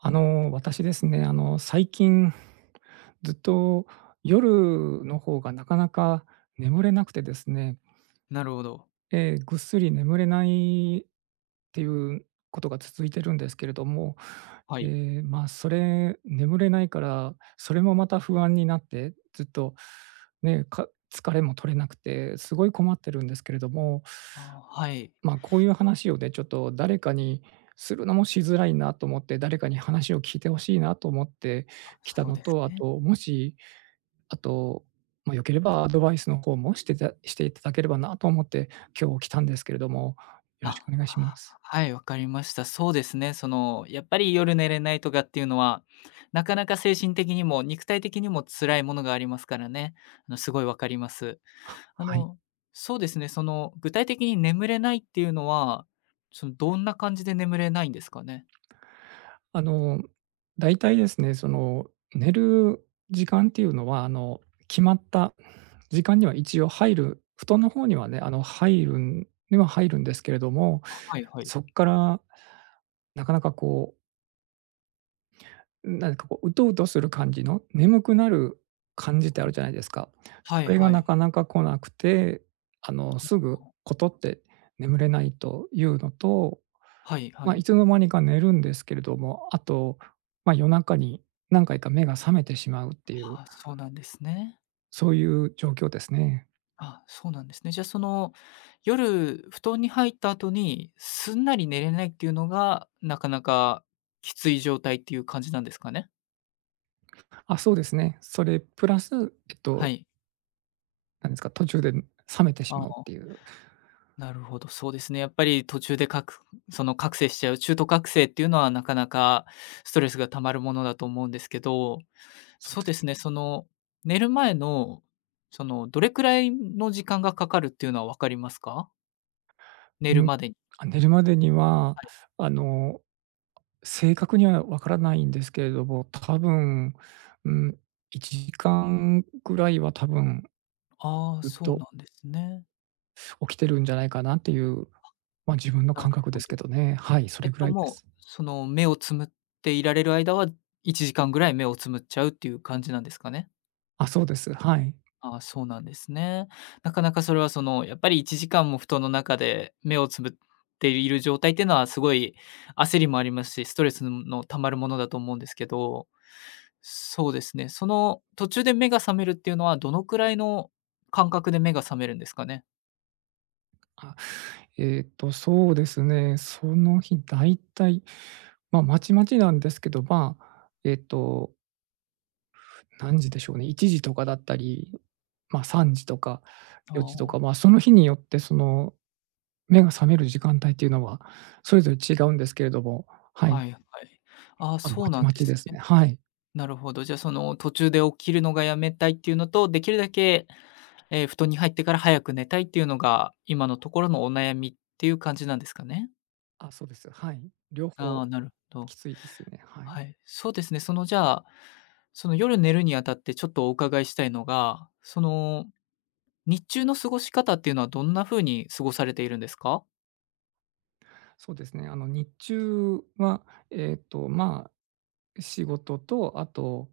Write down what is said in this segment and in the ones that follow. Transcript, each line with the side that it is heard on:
right: 私ですね、最近ずっと夜の方がなかなか眠れなくてですね、
left: なるほど。
right: ぐっすり眠れないっていうことが続いてるんですけれども、
left: は
right: え
left: い。
right: え、まあ、それ眠れないから、それもまた不安になって、ずっとね、疲れも取れなくて、すごい困ってるんですけれども。
left: はい。
right: まあ、こういう話をね、ちょっと誰かにするのもしづらいなと思って、誰かに話を聞いてほしいなと思ってきた
left: そう
right: の
left: です
right: と、あ
left: ね。
right: と、もし、あと、まあ、良ければアドバイスの方もしていただければなと思って、今日来たんですけれども、よろし
left: あ、
right: くお願いしま
left: あ
right: す。
left: はい、わかりました。そうですね、やっぱり夜寝れないとかっていうのは、なかなか精神的にも肉体的にも辛いものがありますからね。すごいわかります。
right: あ、
left: あ
right: はい。
left: の、そうですね、具体的に眠れないっていうのは、どんな感じで眠れないんですかね？
right: あの、大体ですね、その、寝る時間っていうのは、決まった時間には一応入る布団の方にはね、入るんには入るんですけれども、
left: はいはい。
right: そっからなかなかこう、なんかこう、うとうとする感じの、眠くなる感じってあるじゃないですか。
left: は
right: そ
left: い
right: れが
left: は
right: な
left: い。
right: かなか来なくて、すぐことって眠れないというのと、
left: はいは
right: まあ、い
left: い。
right: つの間にか寝るんですけれども、あと、まあ、夜中に何回か目が覚めてしまうっていう、
left: あ、そうなんですね。
right: そういう状況ですね。
left: あ、そうなんですね。じゃあ夜布団に入った後に、すんなり寝れないっていうのが、なかなかきつい状態っていう感じなんですかね？
right: あ、そうですね。それプラス、
left: はい。
right: なんですか、途中で覚めてし
left: あ
right: まうっ
left: あ、
right: ていう、
left: なるほど、そうですね。やっぱり途中でその覚醒しちゃう、中途覚醒っていうのはなかなかストレスが溜まるものだと思うんですけど、
right: そう
left: そう
right: で
left: で
right: す。
left: すね、寝る前の、どれくらいの時間がかかるっていうのは分かりますか？寝
right: う
left: る
right: ん。
left: までに。
right: あ、寝るまでには、
left: はい。
right: あの、正確にはわからないんですけれども、多分、うん、1時間ぐらいは多分、
left: ああ、
right: ずっ
left: そう
right: と
left: なんですね。
right: 起きてるんじゃないかなっていう、まあ、自分の
left: なる
right: 感覚
left: ほ
right: ですけ
left: ど。
right: どね。はい、それぐらいで
left: もう、
right: す。
left: 目をつむっていられる間は、1時間ぐらい目をつむっちゃうっていう感じなんですかね？
right: あ、そうです。はい。
left: ああ、そうなんですね。なかなかそれは、やっぱり1時間も布団の中で目をつぶっている状態っていうのは、すごい焦りもありますし、ストレスの溜まるものだと思うんですけど、そうですね、途中で目が覚めるっていうのは、どのくらいの感覚で目が覚めるんですかね？
right: あ、そうですね、その日だいたい、まあ、まちまちなんですけど、まあ、何時でしょうね、1時とかだったり、まあ、3時とか
left: あ
right: 4時と
left: あ、
right: か、まあ、その日によってその、目が覚める時間帯っていうのは、それぞれ違うんですけれども、はい。
left: はいはい。ああ、
right: まあ、ま
left: そう
right: ち
left: なん
right: ま
left: で
right: ちで
left: す
right: す
left: ね。
right: ね。はい。
left: なるほど。じゃあ、途中で起きるのがやめたいっていうのと、できるだけ、布団に入ってから早く寝たいっていうのが、今のところのお悩みっていう感じなんですかね？
right: あ、そうです。はい。両
left: あ
right: 方
left: あ、なるほど。
right: きついですね。はい。
left: はい。そうですね、じゃあ、夜寝るにあたってちょっとお伺いしたいのが、日中の過ごし方っていうのはどんな風に過ごされているんですか？
right: そうですね、日中は、まあ仕事と、あと、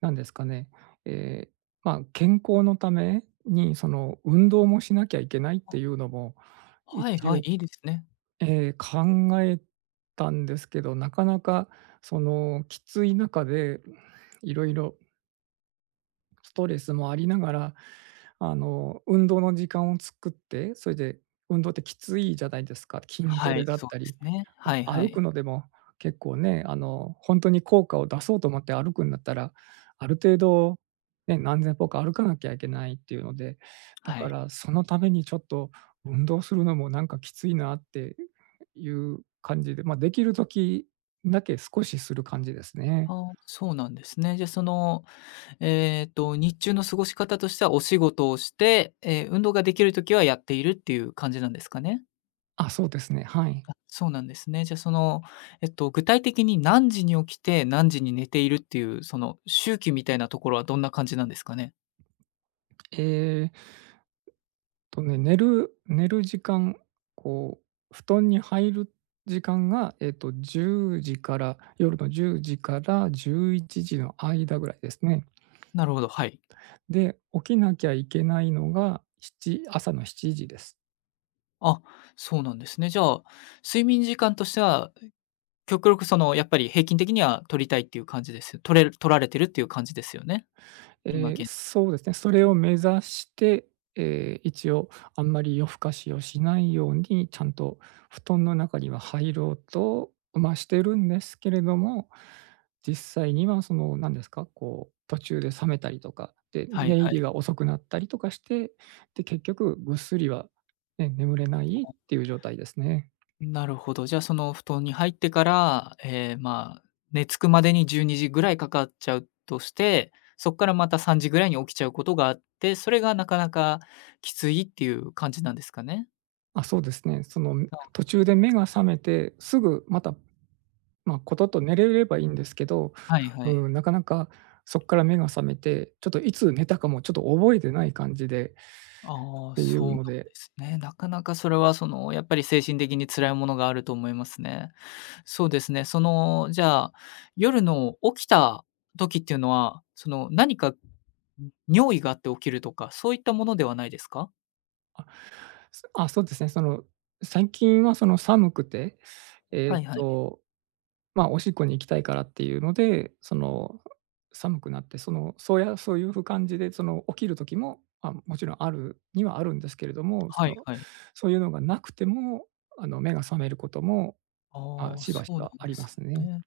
right: 何ですかね、ええ、まあ、健康のために、その、運動もしなきゃいけないっていうのも、
left: はい
right: 一
left: はい、
right: 応、
left: いいですね。
right: 考えたんですけど、なかなか、その、きつい中で、いろいろストレスもありながら、運動の時間を作って、それで運動ってきついじゃないですか。筋ト
left: は
right: レ
left: い、
right: だっ
left: そう
right: た
left: です
right: り、
left: ね。はいは
right: 歩く
left: い。
right: のでも結構ね、本当に効果を出そうと思って歩くんだったら、ある程度、ね、何千歩か歩かなきゃいけないっていうので、だ
left: は
right: か
left: い。
right: らそのためにちょっと運動するのもなんかきついなっていう感じで、まあ、できる時だけ少しする感じですね。
left: あ、そうなんですね。じゃ、日中の過ごし方としてはお仕事をして、運動ができる時はやっているっていう感じなんですかね？
right: あ、そうですね、はい。
left: あ、そうなんですね。じゃあ、具体的に何時に起きて、何時に寝ているっていう、その周期みたいなところはどんな感じなんですかね？
right: えー。寝る時間、こう、布団に入る時間が、1時から夜の10時から11時の間ぐらいですね。
left: なるほど、はい。
right: で、起きなきゃいけないのが、7朝の7時です。
left: あ、そうなんですね。じゃあ、睡眠時間としては、極力やっぱり平均的には取りたいっていう感じです。取られてるっていう感じですよね？今現在。
right: そうですね、それを目指して、え一応あんまり夜更かしをしないように、ちゃんと布団の中には入ろうと、まあ、してるんですけれども、実際にはその、何ですか、こう、途中で覚めたりとか、で、
left: はい
right: 寝入
left: は
right: り
left: い。
right: が遅くなったりとかして、で、結局ぐっすりは、ね、眠れないっていう状態ですね。
left: なるほど。じゃあ、その布団に入ってから、まあ、寝つくまでに12時ぐらいかかっちゃうとして、そこからまた3時ぐらいに起きちゃうことがあって、それがなかなかきついっていう感じなんですかね？
right: あ、そうですね、その、
left: あ、
right: 途中で目が覚めて、すぐまたま、あことと寝れればいいんですけど、
left: はいはい。
right: うん、なかなかそこから目が覚めて、ちょっといつ寝たかもちょっと覚えてない感じで
left: あ
right: っ
left: あ、
right: てい
left: そう
right: う
left: なんで
right: ので、
left: すね。なかなかそれは、やっぱり精神的に辛いものがあると思いますね。そうですね。じゃあ、夜の起きた時っていうのは、何か、尿意があって起きるとか、そういったものではないですか？
right: あ、そうですね、その、最近はその寒くて、え
left: は
right: っ
left: いはい。
right: と、まあ、おしっこに行きたいからっていうので、その、寒くなって、その、そうやそういう感じで、その、起きる時も、まあ、もちろんあるにはあるんですけれども、そ
left: はい
right: の、
left: はい。
right: そういうのがなくても、目が覚めることも、まあ、
left: ああ、
right: し
left: そ
right: ばし
left: うなん
right: ばあ
left: で
right: りま
left: す
right: すね。
left: ね。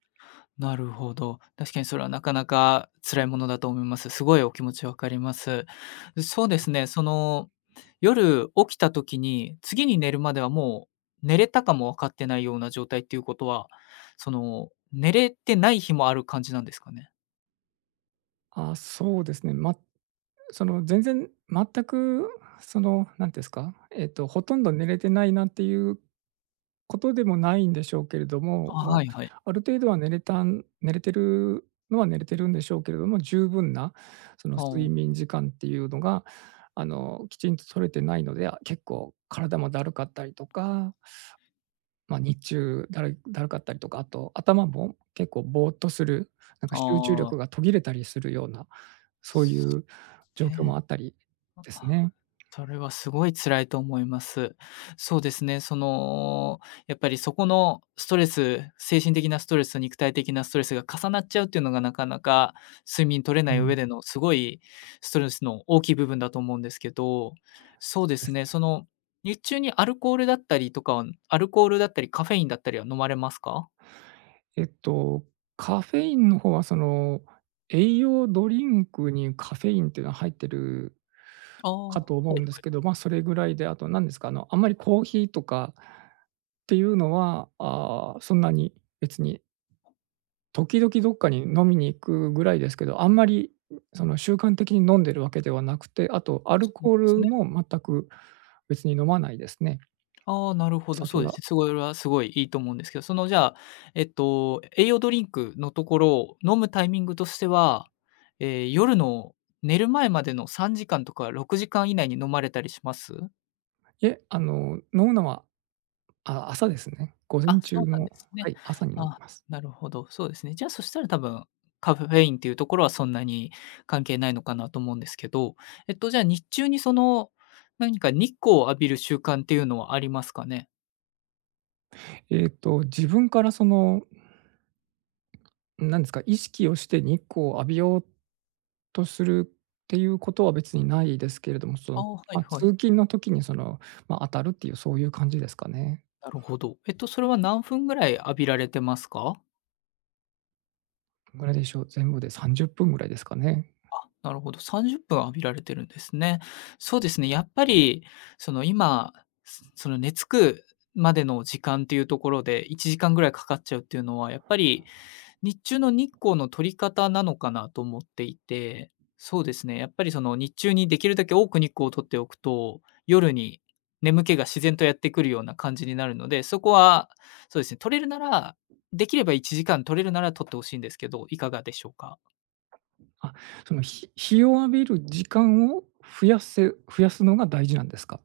left: なるほど。確かにそれはなかなか辛いものだと思います。すごいお気持ちわかります。そうですね、夜起きた時に、次に寝るまではもう寝れたかも分かってないような状態っていうことは、寝れてない日もある感じなんですかね？
right: あ、そうですね。まその全然全くその、なんていうんですか、ほとんど寝れてないなっていうことでもないんでしょうけれども、
left: あ、
right: ま、
left: はいはい。
right: ある程度は寝れてるのは寝れてるんでしょうけれども、十分なその
left: あ
right: 睡
left: あ、
right: 眠時間っていうのが、きちんと取れてないので、あ、結構体もだるかったりとか、ま、日中だるかったりとか、あと頭も結構ぼーっとする、なんか集中
left: あ
right: 力が
left: あ、
right: 途切れたりするようなそういう
left: そ
right: 状
left: う
right: 況も
left: ね。
right: あったりですね。
left: それはすごい辛いと思います。そうですね、やっぱりそこのストレス、精神的なストレスと肉体的なストレスが重なっちゃうっていうのがなかなか睡眠取れな
right: う
left: い上
right: ん、
left: でのすごいストレスの大きい部分だと思うんですけど、そ
right: そ
left: うで
right: うで
left: す
right: す
left: ね、
right: ね。
left: 日中にアルコールだったりカフェインだったりは飲まれますか？
right: えっと、カフェインの方はその、栄養ドリンクにカフェインっていうのは入ってる
left: ああー、
right: か
left: は
right: と思う
left: い
right: んで
left: は
right: す
left: い。
right: けど、まあ、それぐらいで、あと何ですか、あんまりコーヒーとかっていうのは、ああ、そんなに別に、時々どっかに飲みに行くぐらいですけど、あんまり、その、習慣的に飲んでるわけではなくて、あとアル
left: そうなん
right: コ
left: で
right: ー
left: す
right: ル
left: ね。
right: も全く別に飲まないですね、
left: ああ、なるほど、
right: 酒
left: そうですね。
right: は。
left: すごい、それはすごいいいと思うんですけど、じゃあ、栄養ドリンクのところ飲むタイミングとしては、夜の寝る前までの3時間とか6時間以内に飲まれたりします？
right: いえ、飲むのは、あ、朝ですね。午
left: あ、
right: 前中
left: そうなん
right: の、
left: です
right: は
left: ね。
right: い、朝に飲み
left: あ、
right: ます。
left: なるほど、そうですね。じゃあ、そしたら多分、カフェインっていうところはそんなに関係ないのかなと思うんですけど、じゃあ、日中に何か日光を浴びる習慣っていうのはありますかね？
right: 自分からその、なんですか、意識をして日光を浴びようとするっていうことは別にないですけれども、そ
left: あ
right: の、
left: あ、はい
right: ま、通
left: はい。
right: 勤の時にその、ま、当たるっていうそういう感じですかね。
left: なるほど。それは何分ぐらい浴びられてますか？
right: ぐらいでしょう、全部で30分ぐらいですかね。
left: なるほど、30分浴びられてるんですね。そうですね、やっぱり、今、すその、寝つくまでの時間っていうところで1時間ぐらいかかっちゃうっていうのは、やっぱり日中の日光の取り方なのかなと思っていて、そうですね、やっぱりその日中にできるだけ多く日光を取っておくと、夜に眠気が自然とやってくるような感じになるので、そこはそうですね、取れるなら、できれば1時間取れるなら取ってほしいんですけど、いかがでしょうか？
right: あ、その、日を浴びる時間を増やすのが大事なんですか？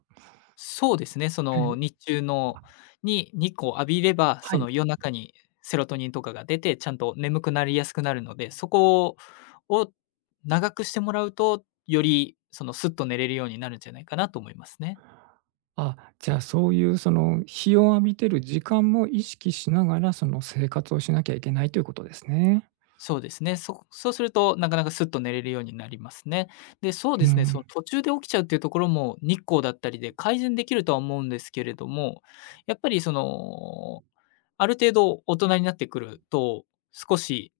left: そうですね、そ
right: え
left: の
right: え、
left: 日中のに日光浴びれば、
right: は
left: そ
right: い。
left: の夜中にセロトニンとかが出て、ちゃんと眠くなりやすくなるので、そこを長くしてもらうと、よりスッと寝れるようになるんじゃないかなと思いますね。
right: あ、じゃあ、そういうその、日を浴びてる時間も意識しながら、その、生活をしなきゃいけないということですね。
left: そうですね。そうすると、なかなかスッと寝れるようになりますね。で、そう
right: う
left: ですね、そ
right: ん。
left: の途中で起きちゃうっていうところも、日光だったりで改善できるとは思うんですけれども、やっぱりある程度大人になってくると、少し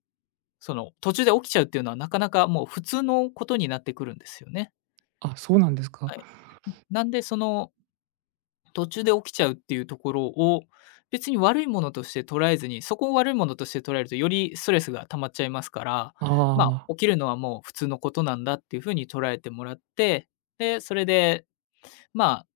left: 途中で起きちゃうっていうのは、なかなかもう普通のことになってくるんですよね。
right: あ、そうなんですか。
left: はい。なんで、途中で起きちゃうっていうところを、別に悪いものとして捉えずに、そこを悪いものとして捉えると、よりストレスが溜まっちゃいますから、
right: あ
left: まあ、
right: あ。
left: 起きるのはもう普通のことなんだっていうふうに捉えてもらって、で、それで、まあ、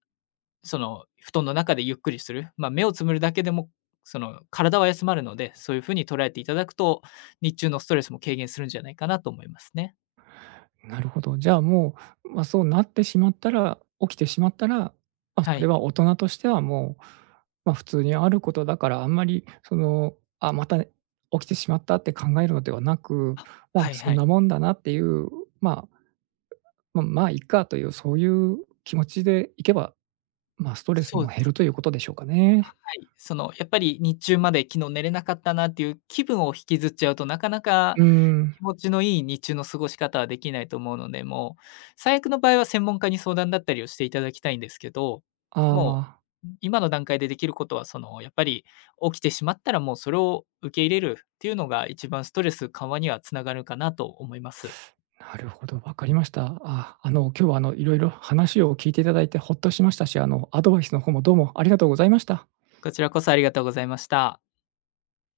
left: 布団の中でゆっくりする、ま、目をつむるだけでも、体は休まるので、そういうふうに捉えていただくと、日中のストレスも軽減するんじゃないかなと思いますね。
right: なるほど。じゃあもう、まあ、そうなってしまったら起きてしまったら、まあ、
left: は
right: それ
left: い。
right: は大人としてはもう、まあ、普通にあることだから、あんまりその、あ、また起きてしまったって考えるのではなく、
left: あ、
right: まあ、
left: はい
right: そん
left: はい。
right: なもんだなっていう、まあ、まあ、いっかという、そういう気持ちでいけば、まあ、ストレス
left: そ
right: も
left: うで
right: 減るとい
left: す。
right: うことでしょうか
left: は
right: ね。
left: い。やっぱり日中まで昨日寝れなかったなっていう気分を引きずっちゃうと、なかなか
right: うーん、
left: 気持ちのいい日中の過ごし方はできないと思うので、もう、最悪の場合は専門家に相談だったりをしていただきたいんですけど、
right: あ
left: も
right: あ。
left: う、今の段階でできることは、やっぱり起きてしまったら、もうそれを受け入れるっていうのが一番ストレス緩和にはつながるかなと思います。
right: なるほど、わかりました。あ、今日はいろいろ話を聞いていただいてほっとしましたし、アドバイスの方もどうもありがとうございました。
left: こちらこそありがとうございました。